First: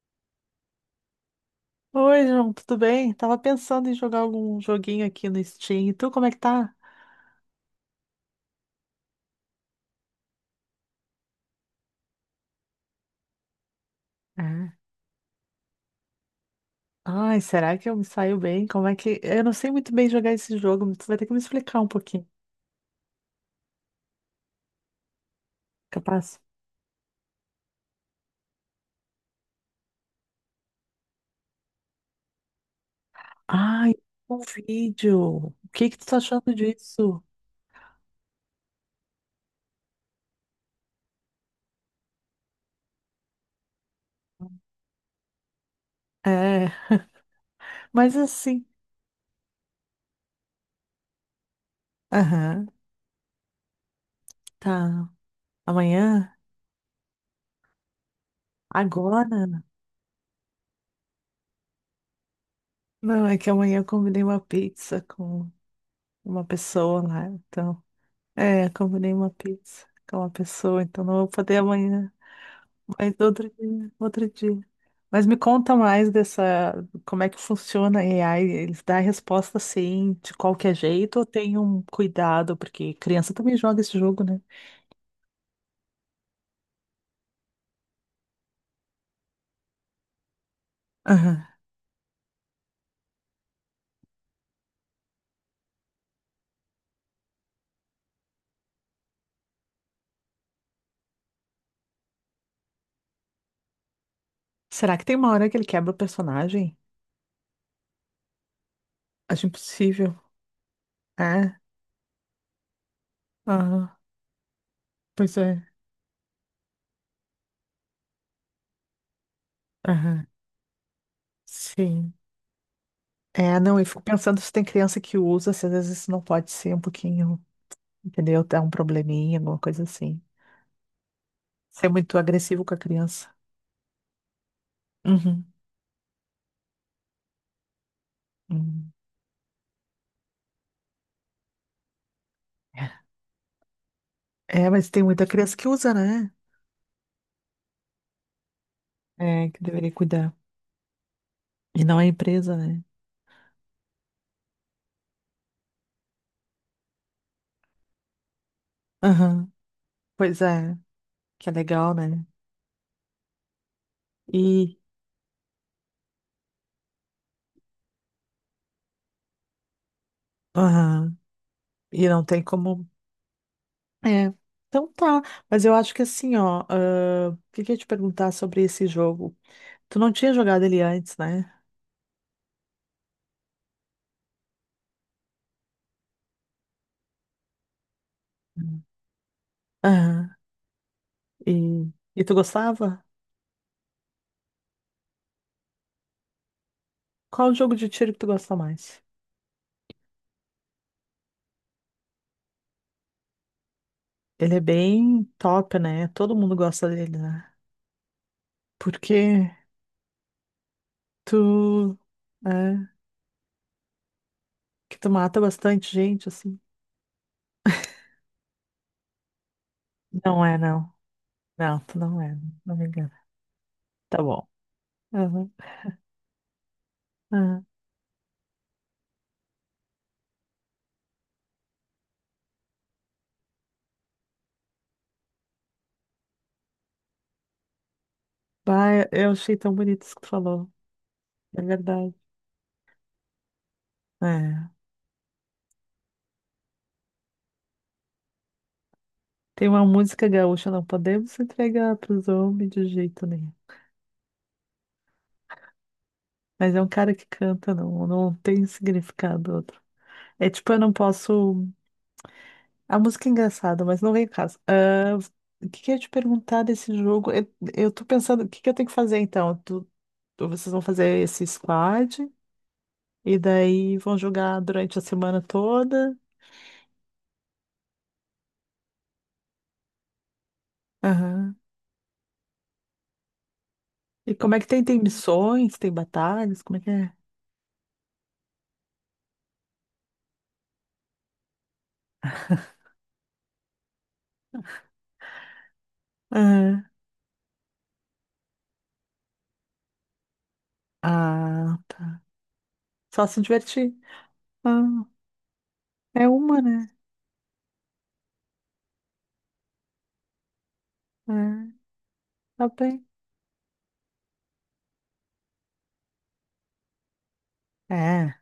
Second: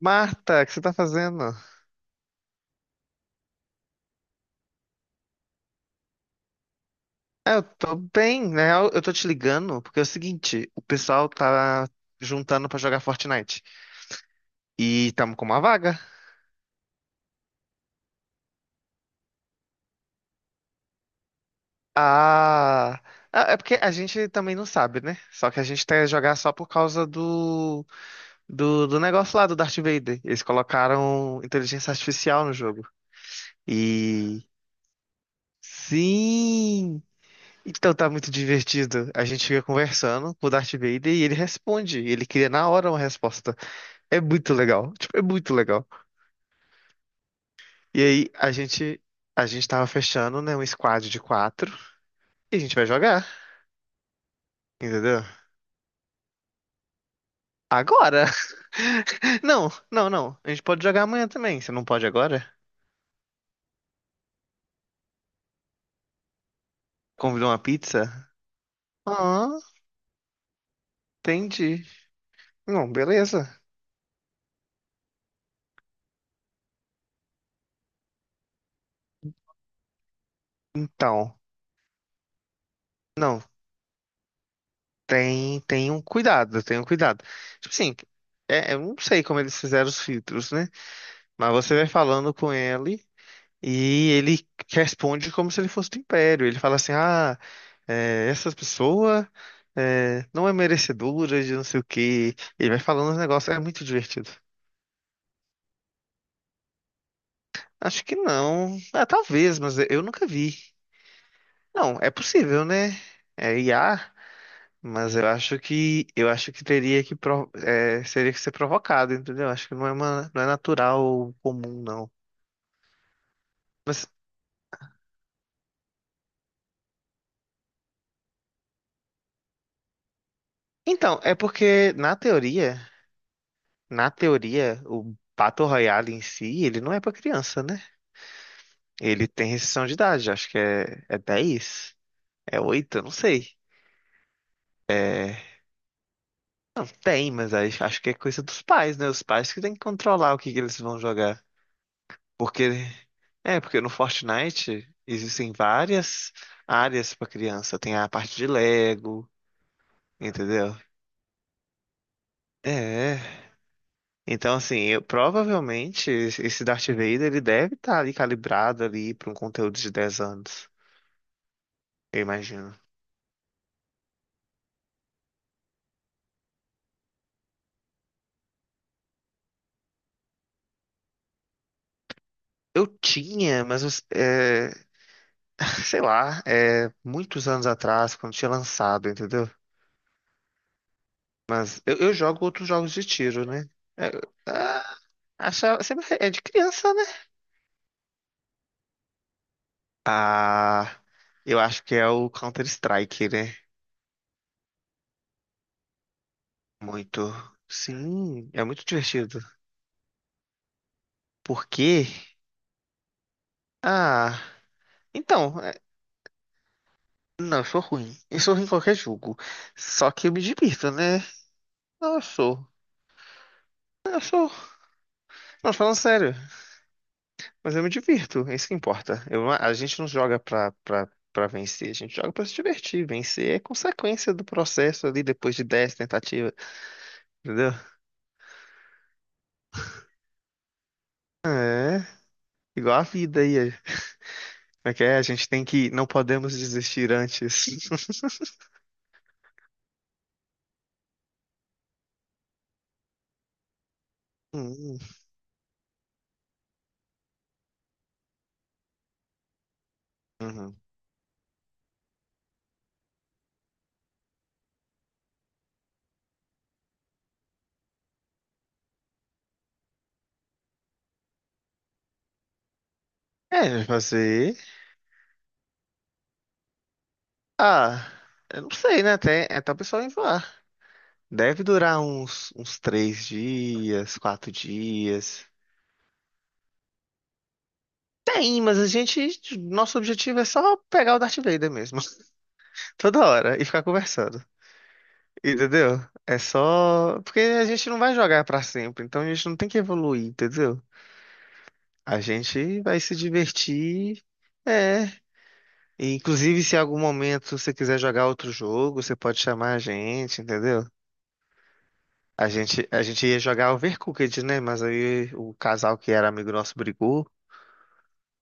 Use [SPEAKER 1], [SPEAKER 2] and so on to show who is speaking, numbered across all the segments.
[SPEAKER 1] Marta, o que você tá fazendo?
[SPEAKER 2] Oi, João, tudo bem? Tava pensando em jogar algum joguinho aqui no Steam. E tu, como é que tá?
[SPEAKER 1] Ah, eu tô bem, né? Eu tô te ligando porque é o seguinte, o pessoal tá juntando pra jogar Fortnite
[SPEAKER 2] Ah.
[SPEAKER 1] e tamo com uma vaga.
[SPEAKER 2] Ai, será que eu me saio bem? Como é que. Eu não sei muito bem jogar esse jogo, tu vai ter que me explicar um pouquinho,
[SPEAKER 1] Ah, ah, é porque a gente também não sabe, né? Só que a gente quer jogar
[SPEAKER 2] capaz?
[SPEAKER 1] só por causa do negócio lá do Darth Vader. Eles colocaram inteligência artificial no jogo.
[SPEAKER 2] Ai, um
[SPEAKER 1] E
[SPEAKER 2] vídeo. O que que tu tá achando
[SPEAKER 1] sim,
[SPEAKER 2] disso?
[SPEAKER 1] então tá muito divertido. A gente fica conversando com o Darth Vader e ele responde, ele cria na hora uma resposta. É muito legal, tipo, é muito legal.
[SPEAKER 2] É,
[SPEAKER 1] E
[SPEAKER 2] mas
[SPEAKER 1] aí a
[SPEAKER 2] assim.
[SPEAKER 1] gente a gente tava fechando, né, um squad de quatro e a
[SPEAKER 2] Aham,
[SPEAKER 1] gente vai jogar,
[SPEAKER 2] tá.
[SPEAKER 1] entendeu?
[SPEAKER 2] Amanhã?
[SPEAKER 1] Agora.
[SPEAKER 2] Agora?
[SPEAKER 1] Não, não, não. A gente pode jogar amanhã também. Você não pode agora?
[SPEAKER 2] Não, é que amanhã eu combinei uma pizza com uma pessoa lá,
[SPEAKER 1] Convidou uma
[SPEAKER 2] então.
[SPEAKER 1] pizza?
[SPEAKER 2] É, combinei uma
[SPEAKER 1] Ah,
[SPEAKER 2] pizza com uma pessoa, então não vou poder
[SPEAKER 1] entendi.
[SPEAKER 2] amanhã.
[SPEAKER 1] Não,
[SPEAKER 2] Mas
[SPEAKER 1] beleza.
[SPEAKER 2] outro dia, outro dia. Mas me conta mais dessa, como é que funciona a AI? Eles dão a resposta assim, de qualquer jeito, ou
[SPEAKER 1] Então,
[SPEAKER 2] tem um cuidado, porque criança
[SPEAKER 1] não,
[SPEAKER 2] também joga esse jogo, né?
[SPEAKER 1] tem um cuidado, tem um cuidado. Tipo assim, é, eu não sei como eles fizeram os filtros, né?
[SPEAKER 2] Aham.
[SPEAKER 1] Mas você vai falando com ele e ele responde como se ele fosse do Império. Ele fala assim: "Ah, é, essa pessoa é, não é merecedora de não sei o que." Ele vai falando os negócios, é muito divertido.
[SPEAKER 2] Será que tem uma hora que ele quebra o personagem?
[SPEAKER 1] Acho que não. Ah,
[SPEAKER 2] Acho
[SPEAKER 1] talvez, mas eu
[SPEAKER 2] impossível.
[SPEAKER 1] nunca vi.
[SPEAKER 2] É?
[SPEAKER 1] Não, é possível, né? É
[SPEAKER 2] Aham.
[SPEAKER 1] IA, mas eu
[SPEAKER 2] Pois
[SPEAKER 1] acho
[SPEAKER 2] é.
[SPEAKER 1] que eu acho que teria que seria que ser provocado, entendeu? Acho que não é
[SPEAKER 2] Aham.
[SPEAKER 1] uma, não é natural ou comum, não.
[SPEAKER 2] Sim. É, não, eu fico
[SPEAKER 1] Mas
[SPEAKER 2] pensando se tem criança que usa, se às vezes isso não pode ser um pouquinho, entendeu? Dá um probleminha, alguma coisa assim.
[SPEAKER 1] então, é
[SPEAKER 2] Ser
[SPEAKER 1] porque
[SPEAKER 2] muito
[SPEAKER 1] na
[SPEAKER 2] agressivo com a
[SPEAKER 1] teoria,
[SPEAKER 2] criança.
[SPEAKER 1] o
[SPEAKER 2] Uhum.
[SPEAKER 1] Battle Royale em si, ele não é pra criança, né?
[SPEAKER 2] Uhum.
[SPEAKER 1] Ele tem restrição de idade, acho que é 10. É 8? Eu não sei.
[SPEAKER 2] É, mas tem muita criança que usa, né?
[SPEAKER 1] Tem, mas acho que é coisa dos pais, né? Os
[SPEAKER 2] É,
[SPEAKER 1] pais que
[SPEAKER 2] que
[SPEAKER 1] têm que
[SPEAKER 2] deveria cuidar.
[SPEAKER 1] controlar o que que eles vão jogar.
[SPEAKER 2] E não é empresa,
[SPEAKER 1] Porque,
[SPEAKER 2] né?
[SPEAKER 1] no Fortnite existem várias áreas pra criança. Tem a parte de Lego,
[SPEAKER 2] Aham. Pois
[SPEAKER 1] entendeu?
[SPEAKER 2] é, que é legal, né?
[SPEAKER 1] É. Então,
[SPEAKER 2] E,
[SPEAKER 1] assim, eu, provavelmente esse Darth Vader ele deve estar ali calibrado ali para um conteúdo de 10 anos,
[SPEAKER 2] aham. E
[SPEAKER 1] eu
[SPEAKER 2] não tem
[SPEAKER 1] imagino.
[SPEAKER 2] como. É. Então tá. Mas eu acho que assim, ó. O que que eu ia te perguntar sobre esse jogo? Tu não tinha jogado ele antes, né?
[SPEAKER 1] Eu tinha, mas é, sei lá, muitos anos atrás, quando tinha
[SPEAKER 2] Hum.
[SPEAKER 1] lançado, entendeu?
[SPEAKER 2] Aham.
[SPEAKER 1] Mas
[SPEAKER 2] E,
[SPEAKER 1] eu
[SPEAKER 2] e tu
[SPEAKER 1] jogo outros jogos
[SPEAKER 2] gostava?
[SPEAKER 1] de tiro, né? É, ah, sempre é de criança, né?
[SPEAKER 2] Qual o jogo de tiro que tu gosta mais?
[SPEAKER 1] Ah, eu acho que é o Counter-Strike, né?
[SPEAKER 2] Ele é bem top, né? Todo mundo gosta dele,
[SPEAKER 1] Muito.
[SPEAKER 2] né?
[SPEAKER 1] Sim, é muito divertido.
[SPEAKER 2] Porque tu.
[SPEAKER 1] Porque.
[SPEAKER 2] É.
[SPEAKER 1] Ah,
[SPEAKER 2] Que tu mata
[SPEAKER 1] então.
[SPEAKER 2] bastante gente, assim.
[SPEAKER 1] Não, eu sou ruim. Eu sou ruim em qualquer jogo. Só que eu me
[SPEAKER 2] Não é,
[SPEAKER 1] divirto,
[SPEAKER 2] não.
[SPEAKER 1] né?
[SPEAKER 2] Não, tu
[SPEAKER 1] Não,
[SPEAKER 2] não
[SPEAKER 1] eu
[SPEAKER 2] é.
[SPEAKER 1] sou.
[SPEAKER 2] Não me engana.
[SPEAKER 1] Eu
[SPEAKER 2] Tá bom.
[SPEAKER 1] sou.
[SPEAKER 2] Aham,
[SPEAKER 1] Não, falando sério.
[SPEAKER 2] aham.
[SPEAKER 1] Mas eu me divirto, é isso que importa. Eu a gente não joga pra, pra vencer, a gente joga pra se divertir. Vencer é consequência do processo ali depois de 10 tentativas, entendeu?
[SPEAKER 2] Bah, eu achei tão bonito isso que tu falou. É
[SPEAKER 1] É
[SPEAKER 2] verdade.
[SPEAKER 1] igual a vida aí.
[SPEAKER 2] É.
[SPEAKER 1] Como é que é? A gente tem que. Não podemos desistir antes.
[SPEAKER 2] Tem uma música gaúcha, não podemos entregar pros homens de jeito nenhum.
[SPEAKER 1] Hum,
[SPEAKER 2] Mas é um cara que canta, não, não tem significado outro. É tipo,
[SPEAKER 1] uhum.
[SPEAKER 2] eu não posso. A música é engraçada, mas não vem em casa. Ah, o que que eu ia te perguntar desse jogo? Eu tô pensando, o que que eu tenho que fazer então? Vocês vão fazer esse squad? E
[SPEAKER 1] É,
[SPEAKER 2] daí vão
[SPEAKER 1] fazer.
[SPEAKER 2] jogar durante a semana toda.
[SPEAKER 1] Ah, eu não sei, né? Até o pessoal enjoar.
[SPEAKER 2] Aham.
[SPEAKER 1] Deve durar uns 3 dias,
[SPEAKER 2] E
[SPEAKER 1] quatro
[SPEAKER 2] como é que tem? Tem
[SPEAKER 1] dias.
[SPEAKER 2] missões, tem batalhas? Como é que é?
[SPEAKER 1] Tem, mas a gente. Nosso objetivo é só pegar o Darth Vader mesmo, toda hora e ficar conversando. Entendeu? É
[SPEAKER 2] Aham.
[SPEAKER 1] só. Porque a gente não vai jogar pra sempre, então a gente não tem que evoluir, entendeu?
[SPEAKER 2] Ah,
[SPEAKER 1] A
[SPEAKER 2] tá.
[SPEAKER 1] gente vai se
[SPEAKER 2] Só se divertir.
[SPEAKER 1] divertir.
[SPEAKER 2] Ah,
[SPEAKER 1] É. E,
[SPEAKER 2] é uma,
[SPEAKER 1] inclusive, se em
[SPEAKER 2] né?
[SPEAKER 1] algum momento você quiser jogar outro jogo, você pode chamar a gente, entendeu?
[SPEAKER 2] É,
[SPEAKER 1] A
[SPEAKER 2] tá
[SPEAKER 1] gente, a
[SPEAKER 2] bem.
[SPEAKER 1] gente ia jogar Overcooked, né? Mas aí o casal que era amigo nosso brigou.
[SPEAKER 2] É,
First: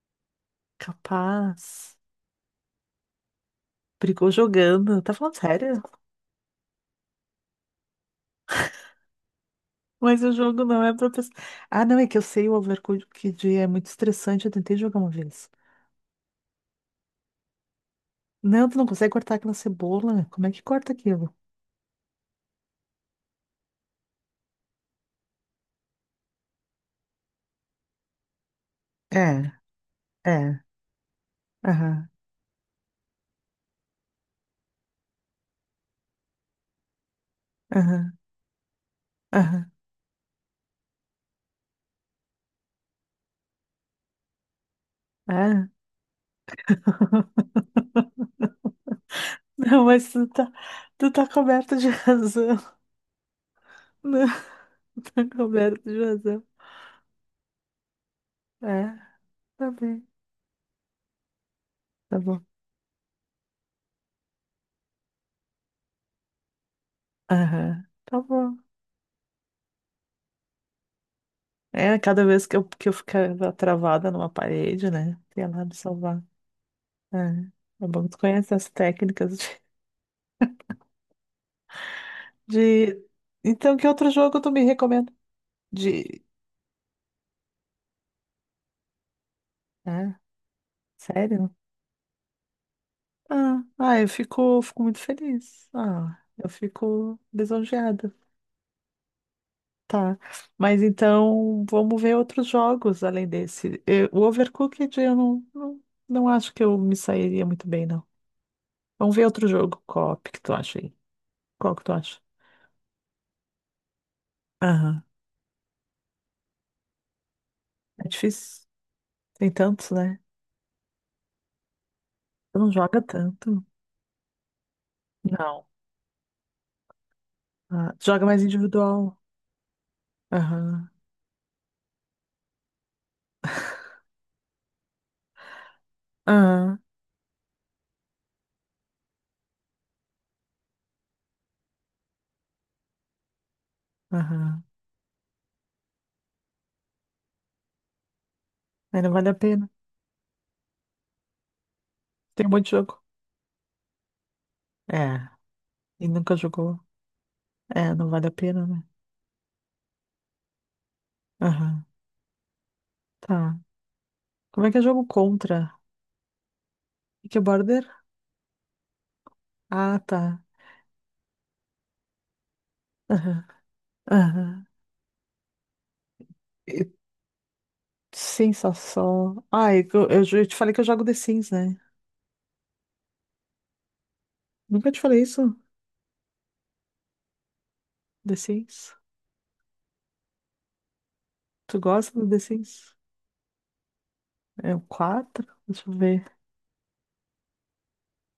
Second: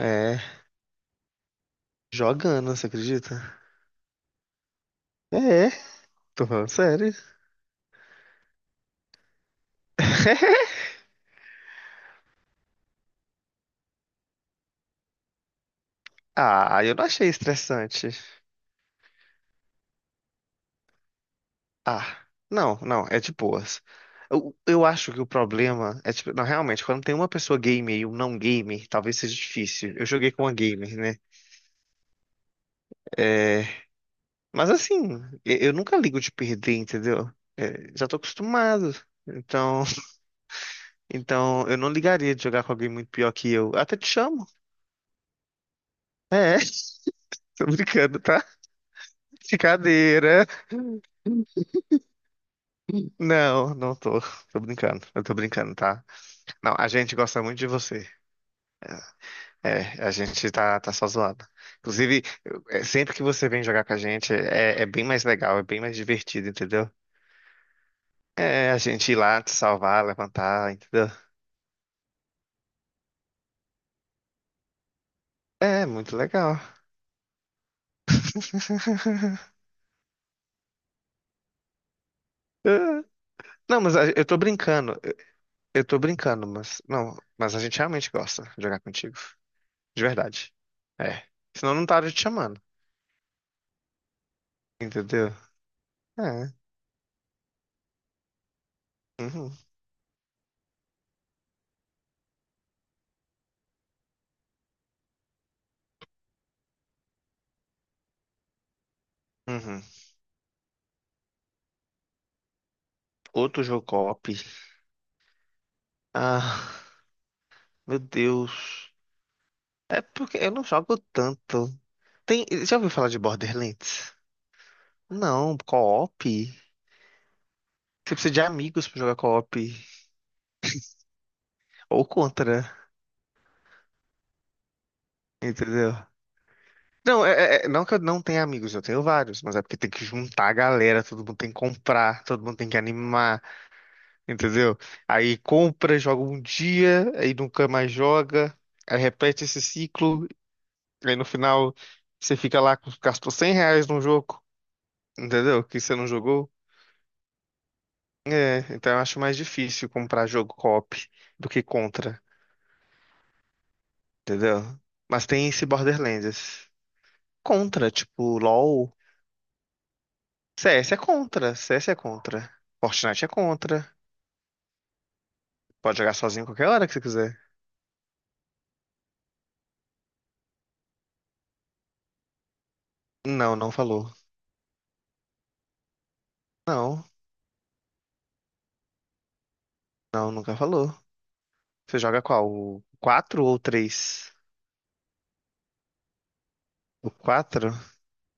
[SPEAKER 1] É,
[SPEAKER 2] capaz.
[SPEAKER 1] jogando, você acredita?
[SPEAKER 2] Brigou jogando. Tá falando
[SPEAKER 1] É,
[SPEAKER 2] sério?
[SPEAKER 1] tô falando sério.
[SPEAKER 2] Mas o jogo não é pra pessoa. Ah, não, é que eu sei o Overcooked é muito estressante. Eu tentei jogar uma vez.
[SPEAKER 1] Ah, eu não achei estressante.
[SPEAKER 2] Não, tu não consegue cortar aquela cebola. Como é que corta aquilo?
[SPEAKER 1] Ah, não, não, é de boas. Eu acho que o problema é, tipo, não, realmente, quando tem uma pessoa gamer e um não gamer, talvez
[SPEAKER 2] É,
[SPEAKER 1] seja difícil. Eu joguei com uma
[SPEAKER 2] é.
[SPEAKER 1] gamer, né?
[SPEAKER 2] Aham,
[SPEAKER 1] É, mas assim, eu nunca ligo de perder, entendeu? É, já
[SPEAKER 2] aham,
[SPEAKER 1] tô acostumado.
[SPEAKER 2] aham.
[SPEAKER 1] Então, então, eu não ligaria de jogar com alguém muito pior que eu. Eu até te chamo.
[SPEAKER 2] É.
[SPEAKER 1] É, tô brincando, tá?
[SPEAKER 2] Não, mas tu
[SPEAKER 1] Brincadeira.
[SPEAKER 2] tá, tu tá coberto de razão.
[SPEAKER 1] Não, não tô.
[SPEAKER 2] Não,
[SPEAKER 1] Tô brincando. Eu
[SPEAKER 2] tá
[SPEAKER 1] tô brincando,
[SPEAKER 2] coberto
[SPEAKER 1] tá?
[SPEAKER 2] de razão.
[SPEAKER 1] Não, a gente gosta muito de você.
[SPEAKER 2] É, tá
[SPEAKER 1] É,
[SPEAKER 2] bem.
[SPEAKER 1] a gente tá só zoado.
[SPEAKER 2] Tá
[SPEAKER 1] Inclusive,
[SPEAKER 2] bom.
[SPEAKER 1] sempre que você vem jogar com a gente, é bem mais legal, é bem mais divertido, entendeu?
[SPEAKER 2] Aham, tá bom.
[SPEAKER 1] É, a gente ir lá te salvar, levantar, entendeu?
[SPEAKER 2] É, cada vez que eu ficava travada numa parede, né? Ia lá me
[SPEAKER 1] É, muito
[SPEAKER 2] salvar.
[SPEAKER 1] legal.
[SPEAKER 2] É, tá bom. Tu conhece as técnicas de- Então,
[SPEAKER 1] Não,
[SPEAKER 2] que
[SPEAKER 1] mas
[SPEAKER 2] outro
[SPEAKER 1] eu tô
[SPEAKER 2] jogo tu me
[SPEAKER 1] brincando,
[SPEAKER 2] recomenda?
[SPEAKER 1] eu tô
[SPEAKER 2] De...
[SPEAKER 1] brincando, mas não, mas a gente realmente gosta de jogar contigo, de
[SPEAKER 2] É,
[SPEAKER 1] verdade. É,
[SPEAKER 2] sério?
[SPEAKER 1] senão eu não tava te chamando,
[SPEAKER 2] Eu fico, fico muito
[SPEAKER 1] entendeu?
[SPEAKER 2] feliz. Ah, eu
[SPEAKER 1] É,
[SPEAKER 2] fico lisonjeada.
[SPEAKER 1] uhum,
[SPEAKER 2] Tá, mas então vamos ver outros jogos além desse. O Overcooked eu não, não, não acho que eu me sairia muito bem, não. Vamos ver outro jogo
[SPEAKER 1] uhum.
[SPEAKER 2] co que tu acha aí. Qual que tu acha?
[SPEAKER 1] Outro jogo co-op.
[SPEAKER 2] Aham.
[SPEAKER 1] Ah, meu
[SPEAKER 2] É difícil.
[SPEAKER 1] Deus.
[SPEAKER 2] Tem tantos,
[SPEAKER 1] É
[SPEAKER 2] né?
[SPEAKER 1] porque eu não jogo tanto. Tem,
[SPEAKER 2] Tu não
[SPEAKER 1] já ouviu
[SPEAKER 2] joga
[SPEAKER 1] falar de
[SPEAKER 2] tanto.
[SPEAKER 1] Borderlands? Não,
[SPEAKER 2] Não.
[SPEAKER 1] co-op.
[SPEAKER 2] Ah, tu
[SPEAKER 1] Você
[SPEAKER 2] joga
[SPEAKER 1] precisa de
[SPEAKER 2] mais
[SPEAKER 1] amigos pra
[SPEAKER 2] individual.
[SPEAKER 1] jogar co-op.
[SPEAKER 2] Aham.
[SPEAKER 1] Ou contra, entendeu?
[SPEAKER 2] Aham.
[SPEAKER 1] Não, não que eu não tenha amigos, eu tenho vários, mas é porque tem que juntar a galera, todo mundo tem que comprar, todo mundo tem que animar,
[SPEAKER 2] Aham.
[SPEAKER 1] entendeu? Aí compra, joga um dia, aí nunca mais joga, aí
[SPEAKER 2] Aí não vale a
[SPEAKER 1] repete esse
[SPEAKER 2] pena.
[SPEAKER 1] ciclo, aí no final você
[SPEAKER 2] Tem um
[SPEAKER 1] fica
[SPEAKER 2] monte de
[SPEAKER 1] lá com,
[SPEAKER 2] jogo.
[SPEAKER 1] gastou R$ 100 num jogo,
[SPEAKER 2] É.
[SPEAKER 1] entendeu? Que você não
[SPEAKER 2] E nunca
[SPEAKER 1] jogou.
[SPEAKER 2] jogou. É, não vale a pena, né?
[SPEAKER 1] Então eu acho mais difícil comprar jogo co-op do que
[SPEAKER 2] Aham.
[SPEAKER 1] contra,
[SPEAKER 2] Tá.
[SPEAKER 1] entendeu?
[SPEAKER 2] Como é que é jogo
[SPEAKER 1] Mas tem esse
[SPEAKER 2] contra?
[SPEAKER 1] Borderlands.
[SPEAKER 2] E que é border?
[SPEAKER 1] Contra, tipo, LoL.
[SPEAKER 2] Ah, tá.
[SPEAKER 1] CS é contra, CS é contra. Fortnite é
[SPEAKER 2] Aham,
[SPEAKER 1] contra.
[SPEAKER 2] aham.
[SPEAKER 1] Pode jogar sozinho qualquer hora
[SPEAKER 2] E-
[SPEAKER 1] que você quiser.
[SPEAKER 2] Sensação. Ai, eu te falei que eu jogo The Sims, né?
[SPEAKER 1] Não, não falou.
[SPEAKER 2] Nunca te falei isso?
[SPEAKER 1] Não,
[SPEAKER 2] The Sims?
[SPEAKER 1] não, nunca falou.
[SPEAKER 2] Tu
[SPEAKER 1] Você
[SPEAKER 2] gosta
[SPEAKER 1] joga
[SPEAKER 2] do The
[SPEAKER 1] qual? O
[SPEAKER 2] Sims?
[SPEAKER 1] 4 ou o 3?
[SPEAKER 2] É o quatro. Deixa eu ver.
[SPEAKER 1] O 4.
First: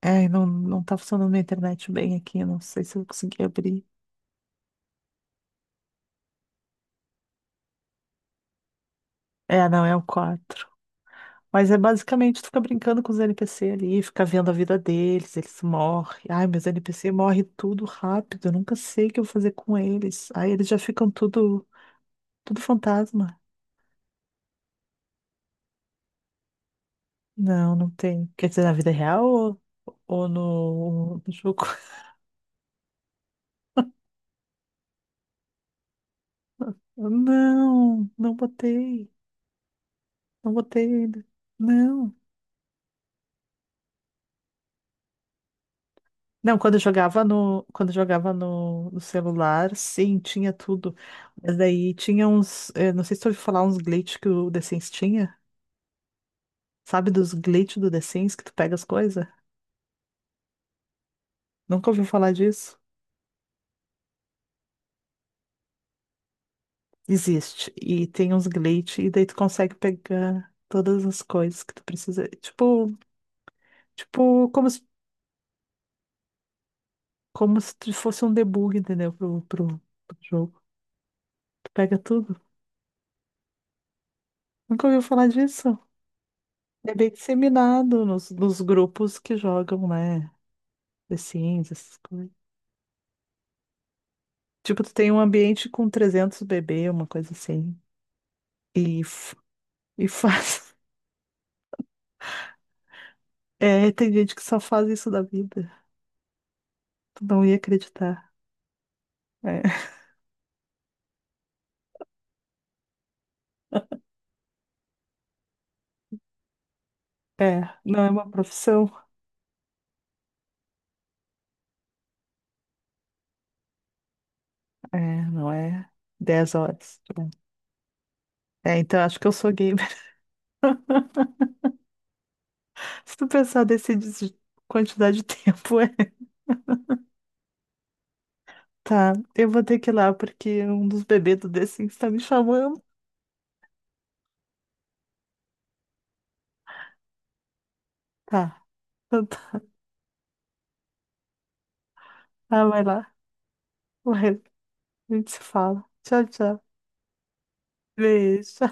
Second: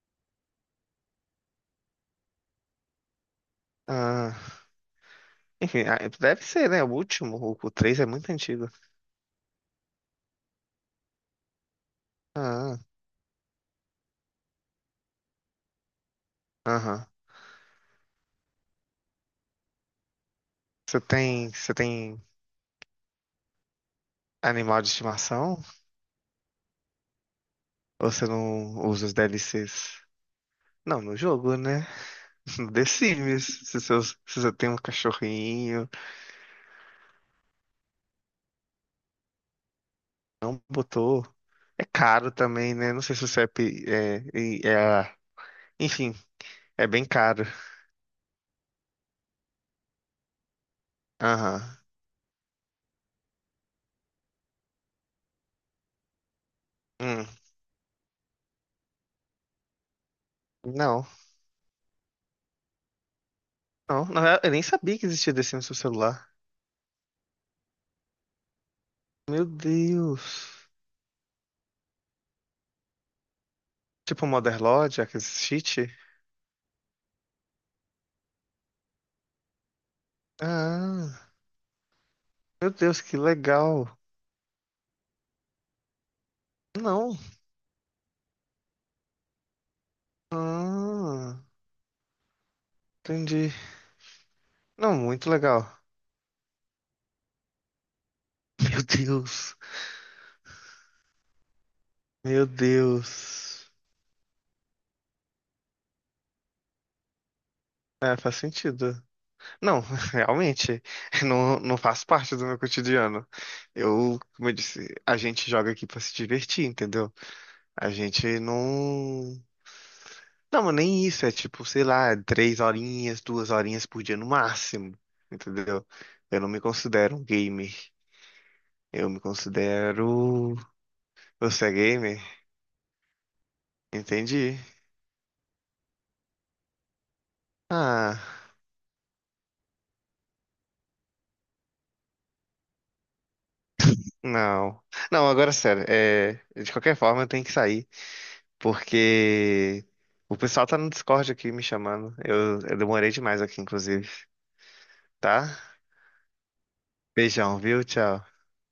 [SPEAKER 2] É, não, não tá funcionando minha internet bem aqui. Eu Não sei se eu consegui abrir.
[SPEAKER 1] Ah, enfim, ah, deve ser, né? O último. O 3 é muito antigo.
[SPEAKER 2] É, não, é o quatro. Mas é basicamente tu fica
[SPEAKER 1] Ah,
[SPEAKER 2] brincando com os NPC ali, fica vendo a vida deles, eles morrem. Ai, meus
[SPEAKER 1] aham.
[SPEAKER 2] NPC morrem tudo rápido. Eu nunca sei o que eu vou fazer com eles. Aí eles já
[SPEAKER 1] Você
[SPEAKER 2] ficam
[SPEAKER 1] tem,
[SPEAKER 2] tudo,
[SPEAKER 1] você tem
[SPEAKER 2] tudo fantasma.
[SPEAKER 1] animal de estimação?
[SPEAKER 2] Não, não
[SPEAKER 1] Ou
[SPEAKER 2] tem.
[SPEAKER 1] você
[SPEAKER 2] Quer dizer, na
[SPEAKER 1] não
[SPEAKER 2] vida
[SPEAKER 1] usa os
[SPEAKER 2] real ou,
[SPEAKER 1] DLCs?
[SPEAKER 2] ou
[SPEAKER 1] Não, no
[SPEAKER 2] no, no
[SPEAKER 1] jogo,
[SPEAKER 2] jogo?
[SPEAKER 1] né? No The Sims. Se você tem um cachorrinho,
[SPEAKER 2] Não, não botei. Não
[SPEAKER 1] não
[SPEAKER 2] botei
[SPEAKER 1] botou.
[SPEAKER 2] ainda.
[SPEAKER 1] É
[SPEAKER 2] Não.
[SPEAKER 1] caro também, né? Não sei se o CEP é. Enfim,
[SPEAKER 2] Não,
[SPEAKER 1] é bem caro.
[SPEAKER 2] quando eu jogava no celular, sim, tinha tudo. Mas
[SPEAKER 1] Aham.
[SPEAKER 2] daí tinha não sei se tu ouviu falar uns glitch que o The Sims tinha. Sabe
[SPEAKER 1] Hum.
[SPEAKER 2] dos glitch do The Sims que tu pega as coisas?
[SPEAKER 1] Não.
[SPEAKER 2] Nunca ouviu falar disso?
[SPEAKER 1] Não, não, eu nem sabia que existia The Sims no celular.
[SPEAKER 2] Existe. E tem uns glitch e daí tu
[SPEAKER 1] Meu
[SPEAKER 2] consegue pegar
[SPEAKER 1] Deus.
[SPEAKER 2] todas as coisas que tu precisa. Tipo,
[SPEAKER 1] Tipo
[SPEAKER 2] tipo,
[SPEAKER 1] Mother
[SPEAKER 2] como se
[SPEAKER 1] Lodge, aquele cheat?
[SPEAKER 2] como se tu fosse um debug, entendeu? Pro jogo.
[SPEAKER 1] Ah,
[SPEAKER 2] Tu pega tudo.
[SPEAKER 1] meu Deus, que legal.
[SPEAKER 2] Nunca ouviu falar disso? É bem
[SPEAKER 1] Não.
[SPEAKER 2] disseminado nos grupos que jogam, né? The
[SPEAKER 1] Ah,
[SPEAKER 2] Sims, essas coisas.
[SPEAKER 1] entendi.
[SPEAKER 2] Tipo, tu
[SPEAKER 1] Não,
[SPEAKER 2] tem um
[SPEAKER 1] muito legal.
[SPEAKER 2] ambiente com 300 bebê, uma coisa assim.
[SPEAKER 1] Meu
[SPEAKER 2] E, f-
[SPEAKER 1] Deus.
[SPEAKER 2] e faz.
[SPEAKER 1] Meu Deus.
[SPEAKER 2] É, tem gente que só faz isso da vida. Tu não ia
[SPEAKER 1] É,
[SPEAKER 2] acreditar.
[SPEAKER 1] faz sentido. Não, realmente, não, não faz parte do meu cotidiano. Eu, como eu disse, a gente joga aqui pra se divertir, entendeu?
[SPEAKER 2] É, é,
[SPEAKER 1] A
[SPEAKER 2] não é uma
[SPEAKER 1] gente
[SPEAKER 2] profissão.
[SPEAKER 1] não. Não, mas nem isso, é tipo, sei lá, 3 horinhas, 2 horinhas por dia no máximo,
[SPEAKER 2] É, não
[SPEAKER 1] entendeu?
[SPEAKER 2] é
[SPEAKER 1] Eu não
[SPEAKER 2] 10
[SPEAKER 1] me
[SPEAKER 2] horas.
[SPEAKER 1] considero um gamer.
[SPEAKER 2] É, então
[SPEAKER 1] Eu
[SPEAKER 2] acho
[SPEAKER 1] me
[SPEAKER 2] que eu sou gamer.
[SPEAKER 1] considero. Você é gamer?
[SPEAKER 2] Se tu pensar desse
[SPEAKER 1] Entendi.
[SPEAKER 2] quantidade de tempo, é.
[SPEAKER 1] Ah,
[SPEAKER 2] Tá, eu vou ter que ir lá porque um dos bebês do The Sims tá me chamando.
[SPEAKER 1] não. Não, agora sério, de qualquer forma eu tenho que sair.
[SPEAKER 2] Tá, então
[SPEAKER 1] Porque o pessoal tá no Discord aqui me chamando. Eu,
[SPEAKER 2] tá,
[SPEAKER 1] eu
[SPEAKER 2] vai
[SPEAKER 1] demorei
[SPEAKER 2] lá.
[SPEAKER 1] demais aqui, inclusive.
[SPEAKER 2] Vai, a gente se
[SPEAKER 1] Tá?
[SPEAKER 2] fala. Tchau, tchau.
[SPEAKER 1] Beijão, viu? Tchau.
[SPEAKER 2] Beijo.